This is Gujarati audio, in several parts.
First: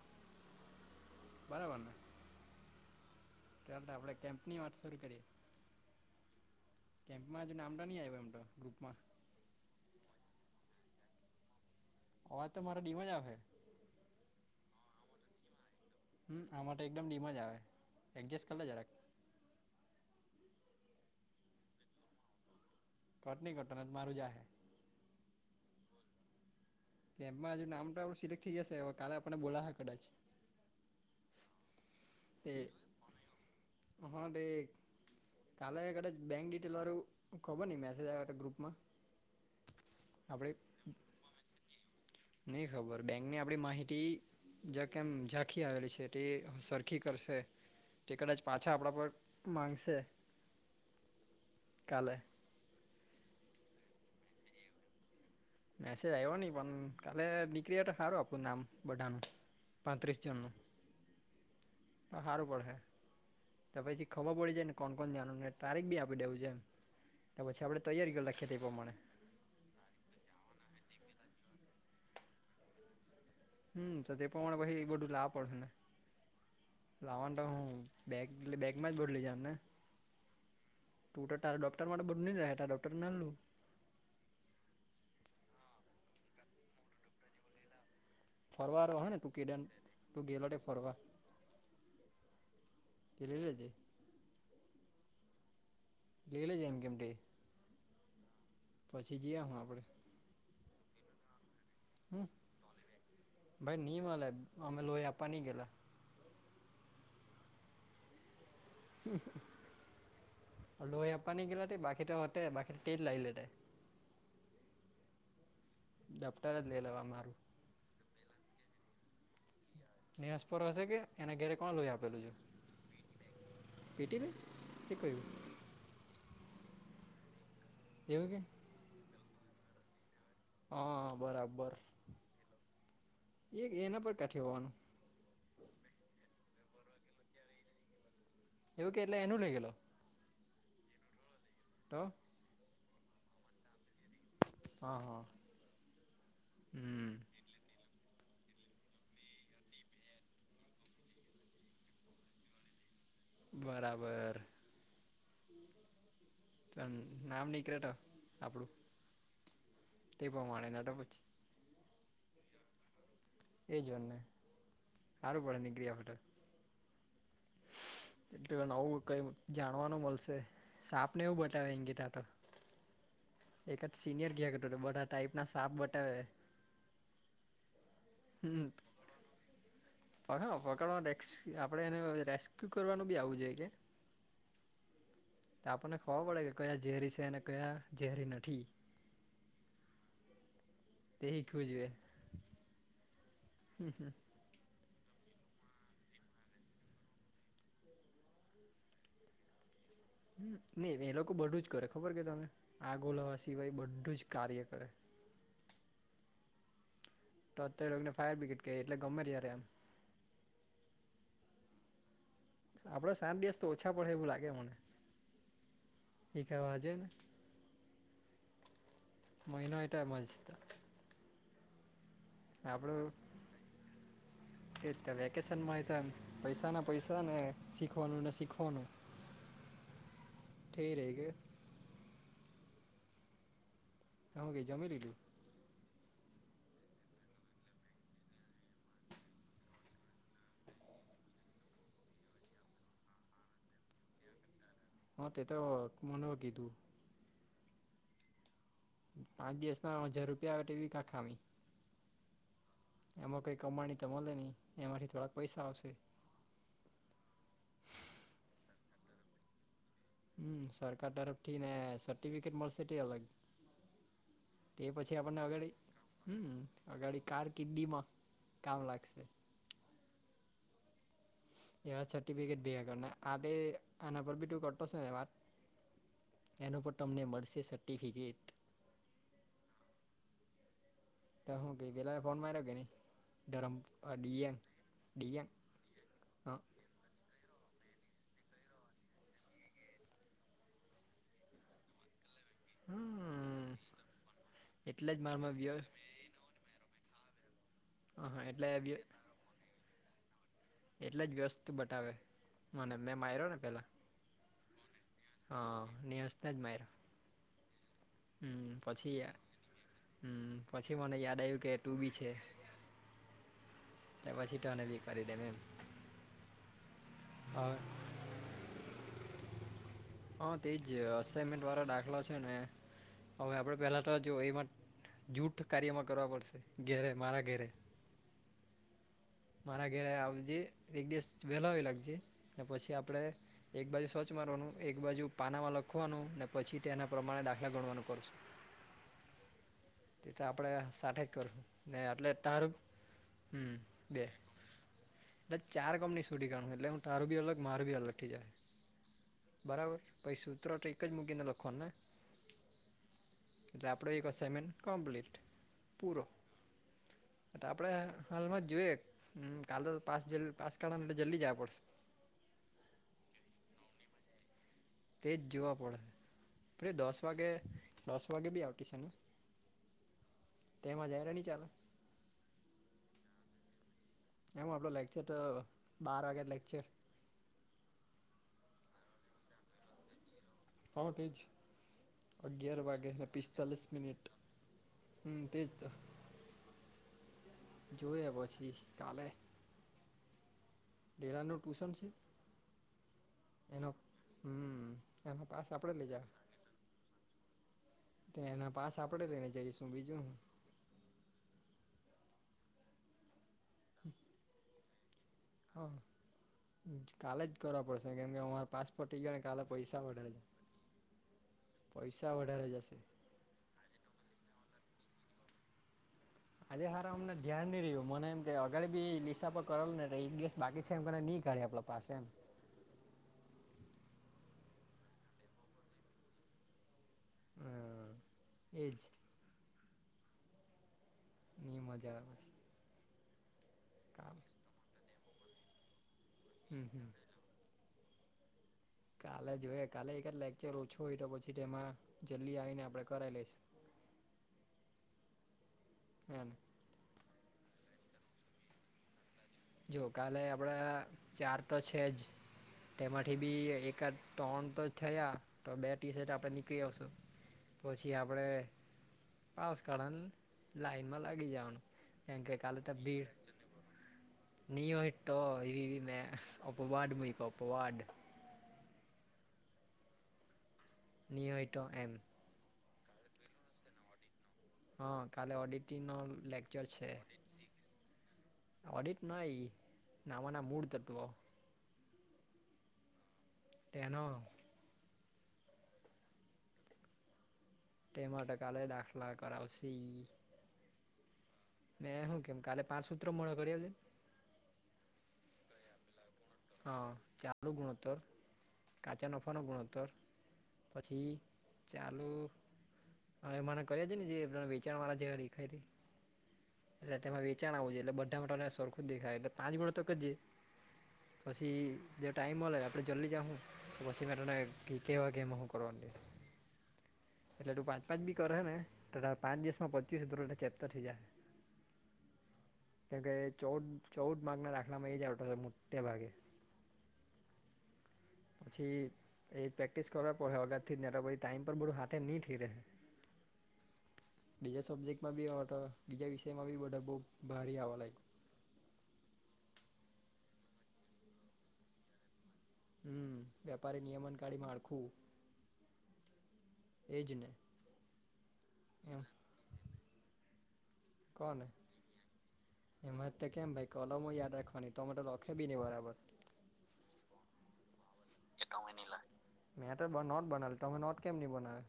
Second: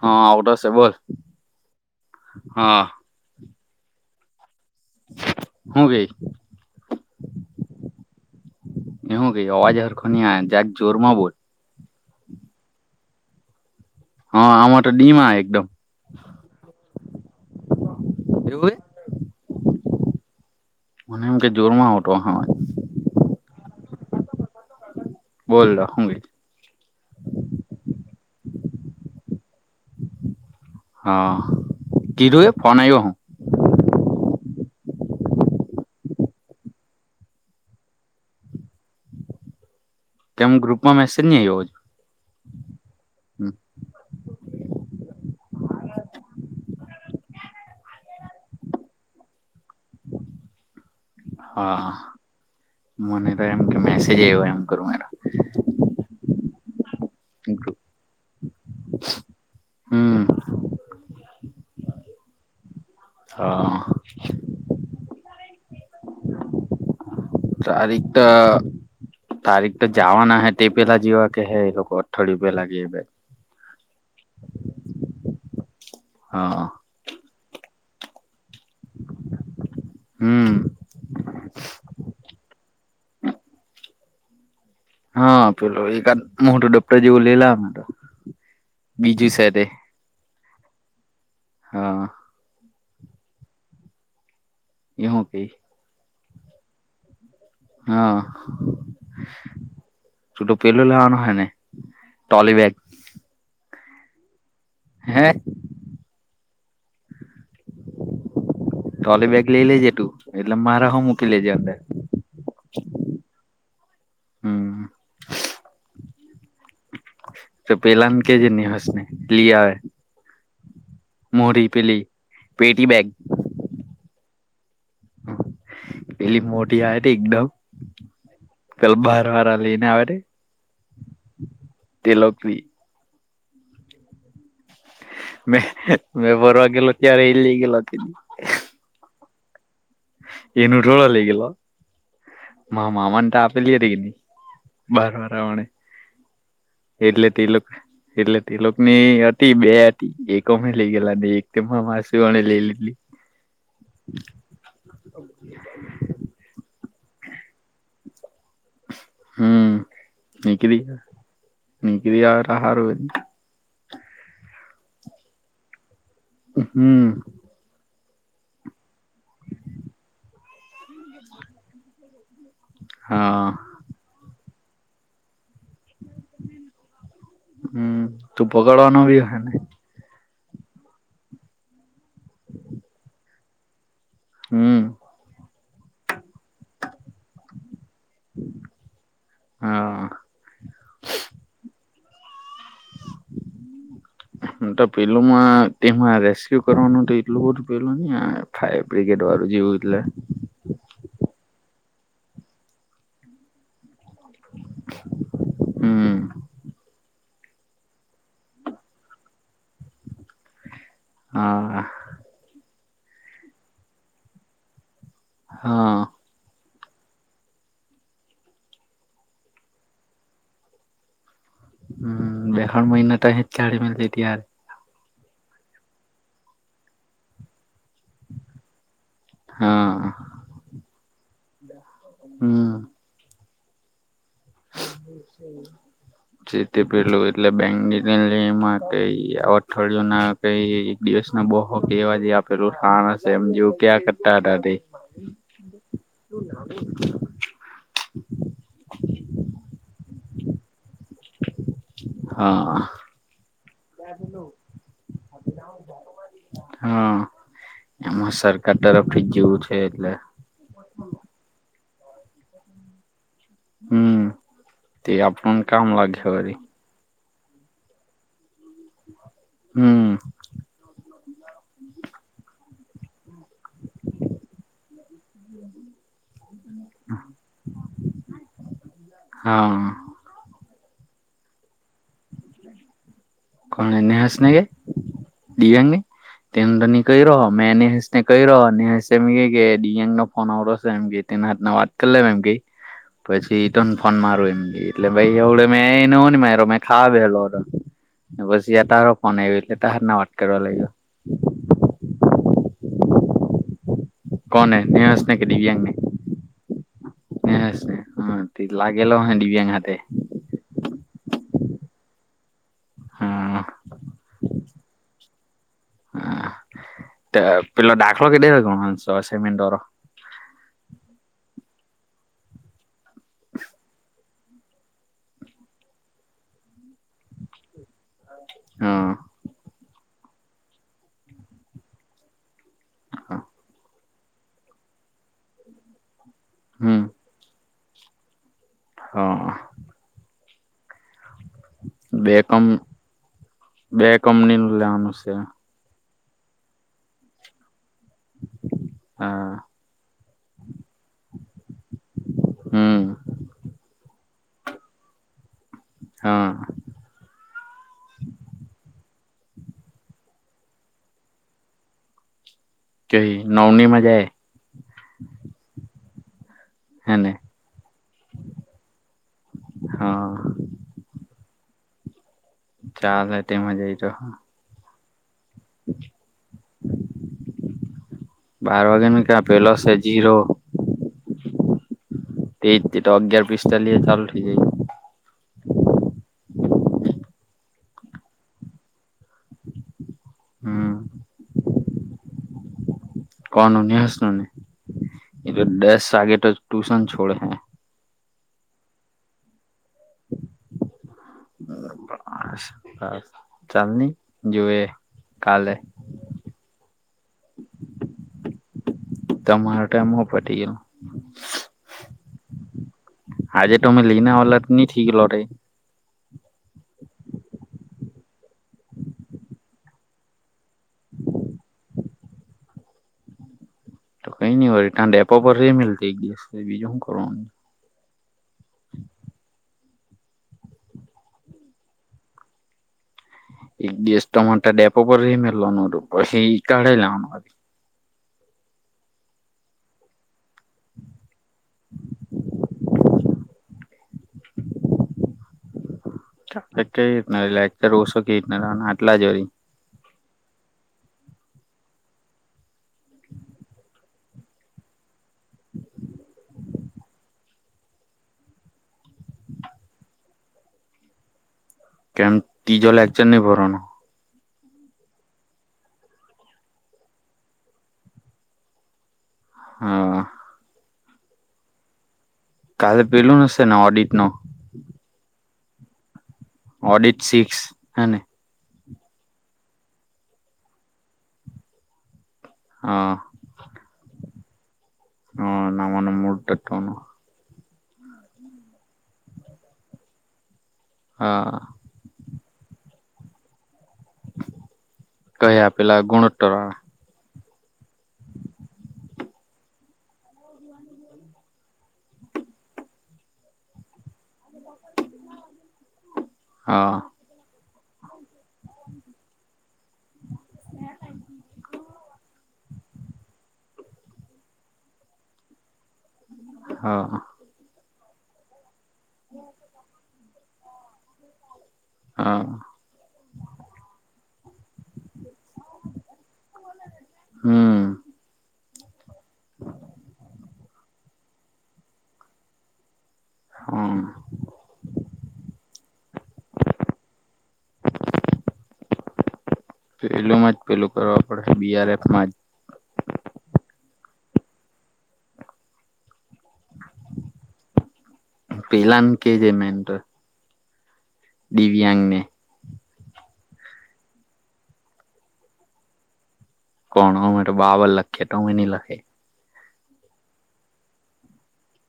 હા ઉઘર સે બોલ. બરાબરને. હા. ચ આપડે કેમ્પની વાત. હું ગઈ કેમ્પજ નામ નહીં આવ એમ ગ્રુપમાં. હું કેહે અવાજ સરખો. રખો, નઇ આયો. જરાક જોર માં બોલ. અવાજ તો મારો ડીમ જ આવશે. હા, આમાં તો ડીમ આયો એકદમ. હમ આ મા તો એકદમ ડીમ જ આવે એડજસ્ટ કરી લે એવું હે? જરાક. મને એમ કે જોરમાં આવતો હસે અવાજ. કટની કરતો નઇ તો મારું જા હે. બોલો હું હે. કેમ્પમાં હજુ નામ પણ સિલેક્ટ થઈ જશે હ કાલે આપણે બોલા હા કદાચ. હા કીધું તે એ ફોન આયો. હા દે. કાલે કદાચ બેંક ડિટેલ વાળું ખબર નહી મેસેજ આયો હોય તો ગ્રુપ માં. [inaudible] કેમ ગ્રુપમાં મેસેજ નઈ આયો હોય. નહી ખબર બેંકની આપણી માહિતી. જે કેમ ઝાંખી આવેલી છે તે સરખી કરશે. ટિકટ જ પાછા આપણા પણ માંગશે. હા હા, કાલે મને તો એમ કે મેસેજ આવ્યો એમ કરું. મેસેજ આયો ની પણ. કાલે ગ્રુપ નીકળી તો હારું આપનુ નામ બધાનું પાંત્રીસ હમ જનનું. હારું પડ હે હા તો પછી. ખબર પડી જ ને કોણ કોણ જાનને તારીખ બી આપી દેવું છે. તો પછી આપણે તારીખ તૈયારી તો કરી રાખીએ તે એ પ્રમાણે. તારીખ તો જવા ના હે તે પેલા જવા કે હે એ લોકો અઠવાડી પેલા ગ એ બે. હમ તો તે પ્રમાણે પહી બધું લાવું પડશે ને. હા. લાવનું તો હું બેગ બેગમાં જ બધું લઈ જવાને એમને. હમ તું તો તારા ડોક્ટર માટે બધું [unintelligible] તાર ડોક્ટર ના લુ. હા પેલો એ મોટું ડપ્ટર જેવું લઈલા મે તો. ફરવા હોય ને તું કેડન તું ગેલો ને ફરવા. હા. ઇ લ‌ઇ લેજે. એ હું કયે. લેલેજે એમ કેમ તે. હા. પછી જઈએ હું આપણે તુ તો પેલુ લેવનો હેને હમ ટોલી બેગ. ભાઈ ની મલે અમે લોય હે આપ્પાની ગેલા. ટોલી બેગ લઈ લેજે તું એટલે મારા હું લોય મૂકી આપ્પાની લેજે ગેલા અંદર તે બાકી તો હતે બાકી ટે જ લાય ઓ તે. હમ. દફતર જ લઈ લેવા મારું તો પેલાને કે જે નિહશ ને લિયાવે. નિહશ પર હશે કે એને ઘેરે કોણ લોઈ પેલી આપેલું છે. પેટી બેગ પેટીને એ કયું? પેલી મોટી આવે તે એકદમ. એવું કે. પેલો બાર વારા લઈને આવે તે. હા, બરાબર તે લોકરી એક એના પર કાઠી હોવાનું. મે મેં ફરવા ગેલો ત્યારે એ લેઈ ગેલો. એવું કેયને એનું લેઈ ગેલો. એનું થોળો લેઈ ગેલો. તો મા મામાને તો આપેલી હતી હા બાર હા બરવાણે. હમ એટલે તે લોક એટલે તે લોકો ની હતી બે હતી એક અમે લઈ ગયેલા ને એક તેમાં માસી વાળા લઈ લીધી. બરાબર. નામ નીકળે તો આપડુ. હમ, નીકળી પછી નીકળી આવે તો હારું. એજ વરના. હારું પડે નીકળી આવે તો. હમ. [inaudible] એટલે નવું કઈ જાણવાનું મલશે સાપને એવું બતાવે એમ કેય તા તો. [unintelligible] એકાદ સિનિયર કીયા કરતો તો બધા ટાઈપ ના સાપ બટાવે. હમ, તો [unintelligible] બી ઓહેને. [unintelligible] પકડવાનું [unintelligible] આપડે એને રેસ્ક્યુ કરવાનું બી આવવું જોઈએ કે. હમ આપણને ખબર પડે કે કયા ઝેરી સે ને કયા ઝેરી નથી. હા તે હીખવું જોઈએ. હ તો પેલુંમાં તેમાં રેસ્ક્યુ કરવાનું હત એટલું બધું પેલું ને. ફાયર બ્રિગેડ વાળું જેવું એટલે. [unintelligible] નહીં એ લોકો બધું જ કરે ખબર કે તમે આગો ઓલવા સિવાય બધું જ કાર્ય કરે. હમ. તો અત્યારે લોકોને ફાયર્રિગેડ કેય એટલે ગમે ત્યારે આવે. હા. આપડે સાત દિવસ તો ઓછા પડે એવું લાગે મને. હ. [unintelligible] હમ, બે ખન મહિના [unintelligible] એજ તો વેકેશનમાં એતો પૈસાના પૈસાને શીખવાનું ને શીખવાનું. હા. થેય રેય કે. [inaudible] [unintelligible] હ કેઈ જમી લીધું. [unintelligible] જીતી પેલું એટલે બેંક લોન માં કંઈ અઠવાડિયુંના. કઈ એક દિવસ ના બોહો કેવા જે આપેલું શાણ હશે, એમ જેવું ક્યાં કરતા હતા તે. હા, તેતો મને કીધું. પાંચ દિવસ ના હજાર રૂપિયા અઠેવી કા ખામી. હા, એમાં કંઈ કમાણી તો મળે નહી એમાંથી થોડાક પૈસા આવશે. હા, એમાં સરકાર તરફથી જેવું છે, એટલે. હું સરકાર તરફથીને સર્ટિફિકેટ મળશે તે અલગ. હમ તે પછી આપણને આગળ કામ લાગે હું. વરી આ ગાડી કાર કિડનીમાં કામ લાગશે. હું. એવા સર્ટિફિકેટ બેગ કરના આપે આના પર ભીતું કરતો છે, ને વાત. એનું પણ તમને મળશે, સર્ટિફિકેટ. હામ. હું કે પેલા ફોન માર્યો કે નહીં. ધરમ કોણ નેહાસને ડિયાંગ ગે ડિયાંગ દિગંગ હ તે અંદરની. કઈ રહ્યો મેં એને હસને કહી રહ્યો, અને મહેશ ડીએન ફોન આવરો છે, એમ કે તેના હતના વાત. કરેલો એમ કેય પછી હમ તો ફોન મારો એમ કે એટલે જ ભાઈ મારમાં એવડે વ્ય મે એને નો મારિયો મેં. ખા બેલો હતો હા ને એટલે પછી તારો ફોન આવો એટલે તારના વાત કરવા લાગો. એટલે જ વ્યસ્ત બતાવે મને મે માર્યાને પેલા. કોને મહેશ ને કે હા દિવ્યાંગને, નિહસને જ માર્યો હ હ ત હમ લાગેલો પછી હ ડિવ્યાંગ હાથે. હમ પછી મને યાદ આવ્યું કે ટુબી છે, હા એ પછી તને બી કરી દેમ એમ. [inaudible] હા હા પેલો દાખલો કેદે સેમેન્ટ વારો. હા તેજ અસાઈનમેન્ટ વાળા દાખલા છે, ને હવે આપણે પહેલા તોજો એમાં. જૂઠ કાર્યમાં કરવા પડશે ઘેરે મારા ઘેરે. હા મારા ઘરે આવજે એક દિવસ વહેલાવી લાગશે પછી. કે આપડે હા એકબાજુ સ્વછ મારવાનું એક બાજુ પાના મા લખવાનુ પછી હમ તેના પ્રમાણે પહેલા ગણવાનું કરું છું. હા. તે તો આપડે સાઠે જ કરશું ને એટલે બે તારું હમ્મ દે. [unintelligible] આનું છે ચાર કંપની સુધી ગણ એટલે હું તારું બી અલગ મારું બી અલગ થી હા જાય બરાબર પછી સૂત્ર તો એક જ મૂકીને લખવાનું ને હમ એટલે આપણે એક અસાઈનમેન્ટ કમ્પેલિટ પૂરો હા આપણે હાલમાં જ જોઈએ હમ્મ કાલ પાસ જ પાસ [unintelligible] જલ્દી જવા પડશે. જોઈ નવનીમાં જાય. તેજ જોવા પડશે. અરે દસ હેને વાગે દસ વાગે બી આવતી છે, ને હા તેમાં જાય નહીં ચાલે. ચાર ને તેમાં જાયતો, એમ આપડો લેક્ચર તો બાર વાગ્યા લેક્ચર. બાર વાગેનું ક્યાં પેલો છે જીરો હા તેજ અગિયાર તેજ તો વાગેને અગિયાર પિસ્તાલીસ મિનિટ. ચાલુ થઇ જાય હું તેજ તો જોય પછી કાલે. હમ્મ કેરાનું ટ્યુશન છે. કોનું એનો નેહસ નું ને હમ્મ એનો એ તો પાસ આપડે દસ લઈજા વાગે તો ટ્યુશન છોડ હે તે એના પાસ આપડે લઈને જઈશું. તો બીજું હું ચાલ ની જોવે હા કાલે જ કરવા પડશે કેમ કે અમારે પાસપોર્ટ ને કાલે તમારો પૈસા ટાઈમ હો વઢારે જા પતી ગયેલો પૈસા વઢારે જાશે. આજે તમે લીન આવેલા હોત તો ની થીલો હોતે આજે સારા અમને ધ્યાન નહી રહ્યું મને એમ કે અગાડી બી લિસા આપ કરે ને એક દિવસ બાકી છે એમને નહીં કાઢ આપલો પાસેંદ તો કઈ નઈ વળી તા ડેપો પર રે મેલ એ દિવસ બીજું શું કરવાનું હમ. એજ ની મજા આવે છે. એક દિશ તો મેનતો તા ડેપો પર મેલવાનું હતું પછી હમ કાલે હમ જવાનું હતુ કાલે જોઈએ કાલે એક જ લેક્ચર ઓછું હોય તો પછી તેમાં જલ્દી આવીને આપડે કરાવી લઈશ. હેને [unintelligible] જો કાલે આપડા ચાર તો છે જ તેમાંથી બી એકાદ ટ્રણ તો થયા તો બે ટી શર્ટ આપણે નીકળી આવશું. પછી આપડે પાસ કાઢવાની લાઈનમાં લાગી જવાનું એમ કે કાલ તો ભીડ બરા [unintelligible] ન હોય ટો એ મેં અપવાડ મુયકો અપવાડ હમ. ની હોય ટો એમ કાલે પેલું નશે ને ઓડિટ નો હા કાલે ઓડિટીગ નો લેક્ચર છે. ઓડિટ સિક્સ હેને ઓડિટ નય નામાના મૂળતત્વ હા એનો હ નામાના મૂળતત્વનો તે માટે કાલે દાખલા કરાવશે. હા મેં હું કેમ કાલે પાંચ સૂત્ર મોઢે કરી આવજે ને. કયા પેલા ગુણોત્તર વારા? હા ચાલુ ગુણોત્તર કાચા નફાનો ગુણત્તર પછી ચાલુ હા, એમાંના કરી આવજે ને જે વેચણવાળા જેવા દેખાય છે. હા એટલે તેમાં વેચાણ આવું જોઈએ એટલે બધામાં તને સરખું દેખાય એટલે પાંચ ગુણોત્તર કરજે. પછી જે ટાઈમ મલહે આપણે જલ્દી જાહુ તો પછી મે તને કેવા કે એમાં હું કરવાનુ તે હા હ એટલે તું પાંચ પાંચ બી કરે ને તારે પાંચ દિવસમાં પચીસ તો ચેપ્ટર થઈ જાય. હા કેમ કે ચૌદ ચૌદ માર્કના દાખલામાં એ જ આવતા મોટે ભાગે હમ પછી એ પ્રેક્ટિસ કરવા પડહે અગાડથી જ ને તો ટાઈમ પર બધું હાથે નીં થેઈ રહે. હા બીજા સબ્જેક્ટમાં બી હવે તો બીજા વિષયમાં બી બધા બવ ભારી આવવા લાગ્યા. પેલ માં જ પેલું કરવા પડે બીઆરએફમાં જ. હમ વેપારી નિયમન કાળી માળખું એ જ ને પેલા ને એમ કે જે મેન તો કોને? દિવ્યાંગને એમાંતે કેમ ભાઈ કલમો યાદ રાખવાની તો મ તો લખે બી નહી બરાબર કોણ અમે તો બરાબર લખી તો તમે ની લખે મેં તો નોટ બનાવીલી તમે નોટ કેમ ની બનાવે?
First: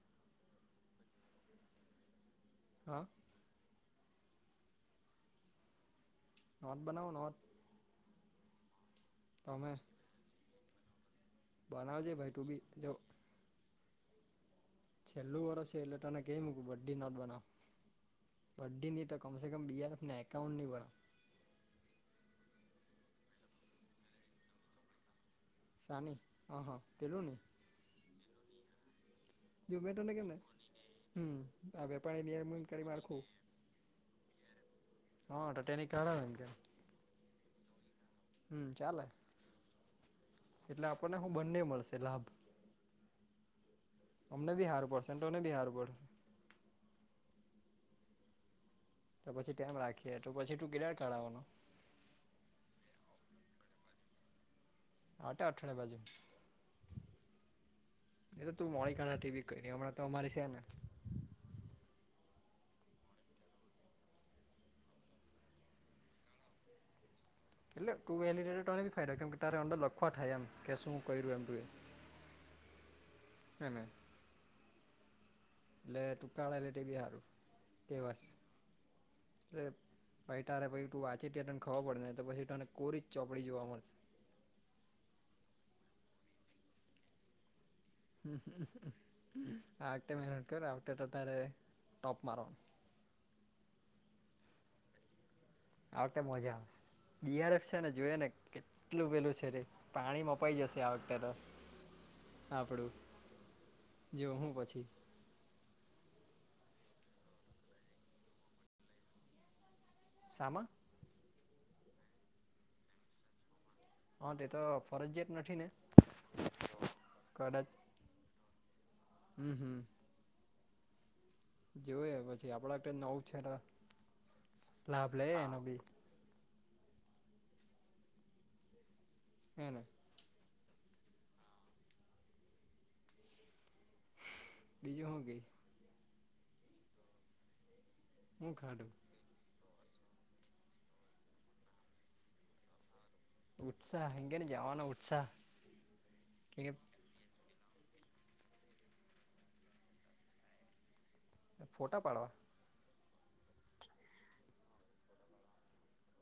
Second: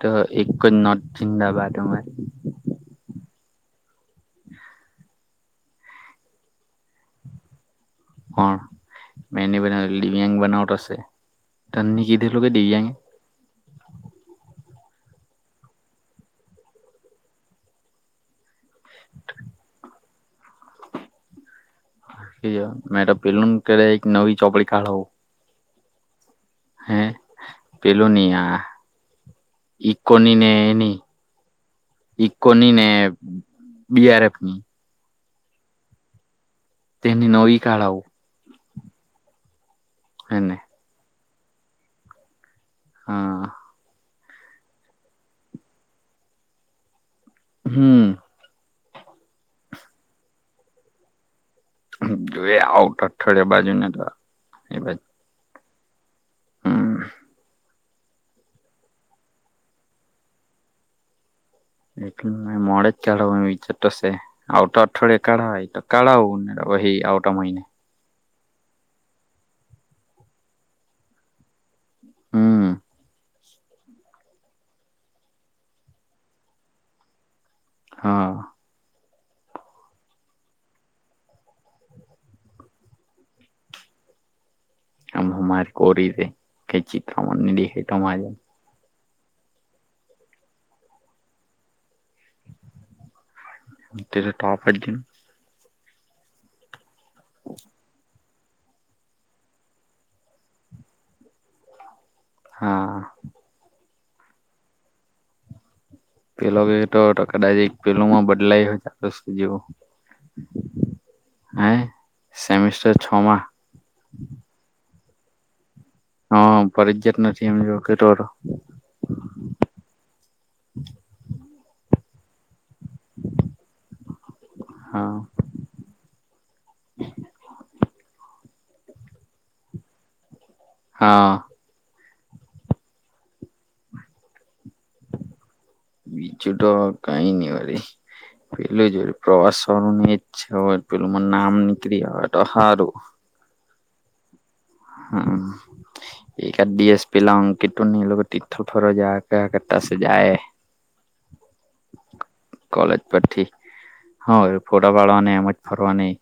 તો એક જ નોટ જિંદાબાદ અમારી હા નોટ બનાઉ નોટ કોણ મેની તમે બનાવેલી દીવયાંગ બનાવતો શે તન ની બનાવજે ભાઈ કિધેલુ તું કે બી દીવયાંગ જો છેલ્લું વર્ષ છે એટલે તને કઈ મૂકું બધી નોટ બનાવ બધી ની તો કમસે કમ બીઆરએફ ને એકાઉન્ટ ની બનાવ મેં પેલું કે એક નવી ચોપડી કાડાવુ [inaudible] પેલું ની આ મેટોને કેમને ઈકોની ને એની હમ આ વેપારી ઈકોની ને નિયમનકારી માળખું બીઆરએફ ની હા ટટે નીકાળા એમ કે તેની નવી કાળાવ. હમ ચાલ [unintelligible] [unintelligible] એટલે આપણને હું બંને મળશે લાભ. હા અમને બી હારડશે ને તોને બી હાર પડશે. હમ. તો પછી ટાઈમ રાખીએ તો પછી તું ક્લેયર કરાવવાનો. [unintelligible] બાજુને તો એ [unintelligible] [inaudible] હા. નહી તો તું [unintelligible] હમણાં તો અમારી છે, ને. એ મોડે જ ખ્યાળવા વિચારતોશે. આવ તો અઠવાડિયાે કાઢા હોય તો કાઢા આવવુંને આવટા મહિને. એટલે ટુ એનેટેને બી ફાયદો કેમ કે તારે અંદર લખવા થાય એમ કે શું ક્યું એમ. હમ. [unintelligible] એટલે ટુંકાળા લેટી બિહારું હા [unintelligible] અ ભાઈ તારે પાઈ તું વાચે [unintelligible] ખવ પડે ને તો પછી તને કોરી જ ચોપડી જોવા મળશે. આમ મારી [unintelligible] ચિત્રમાં દેખ. આ ટાઈમન [unintelligible] ટોપ મારવાનું. [unintelligible] આવતે મજા. બિયારક છે, ને જોઈએ ને કેટલું પેલું છે, તે પાણીમાંપાઈ જશે આ વખતે તો. આપડું હા જો હું પછી. પેલો કે તો કદાચ પેલું માં બદલાય હોય [unintelligible] જેવું. શમા. હં સેમિસ્ટર છમા. હા એ તો ફરજત નથી ને. હા [unintelligible] નથી એમ કદાચ [unintelligible] હમ હમ. જોઈ પછી આપડા કે નવ છે, લાભ હા લે એનો બી. [unintelligible] હા બીજું હું [unintelligible] બીજું તો કઈ નહી વારી હું ખાધું પેલું [unintelligible] પ્રવાસ ચ [unintelligible] છે, હો પેલું [unintelligible] નામ [unintelligible] ઉત્સાહ હંગેને જવાનું ઉઠ હમ [unintelligible] પલા [unintelligible] લોકો [unintelligible] ફોટા પાડવા. કોલેજ પરથી હ ફોટા પાડવાની એમજ ફરવા ની.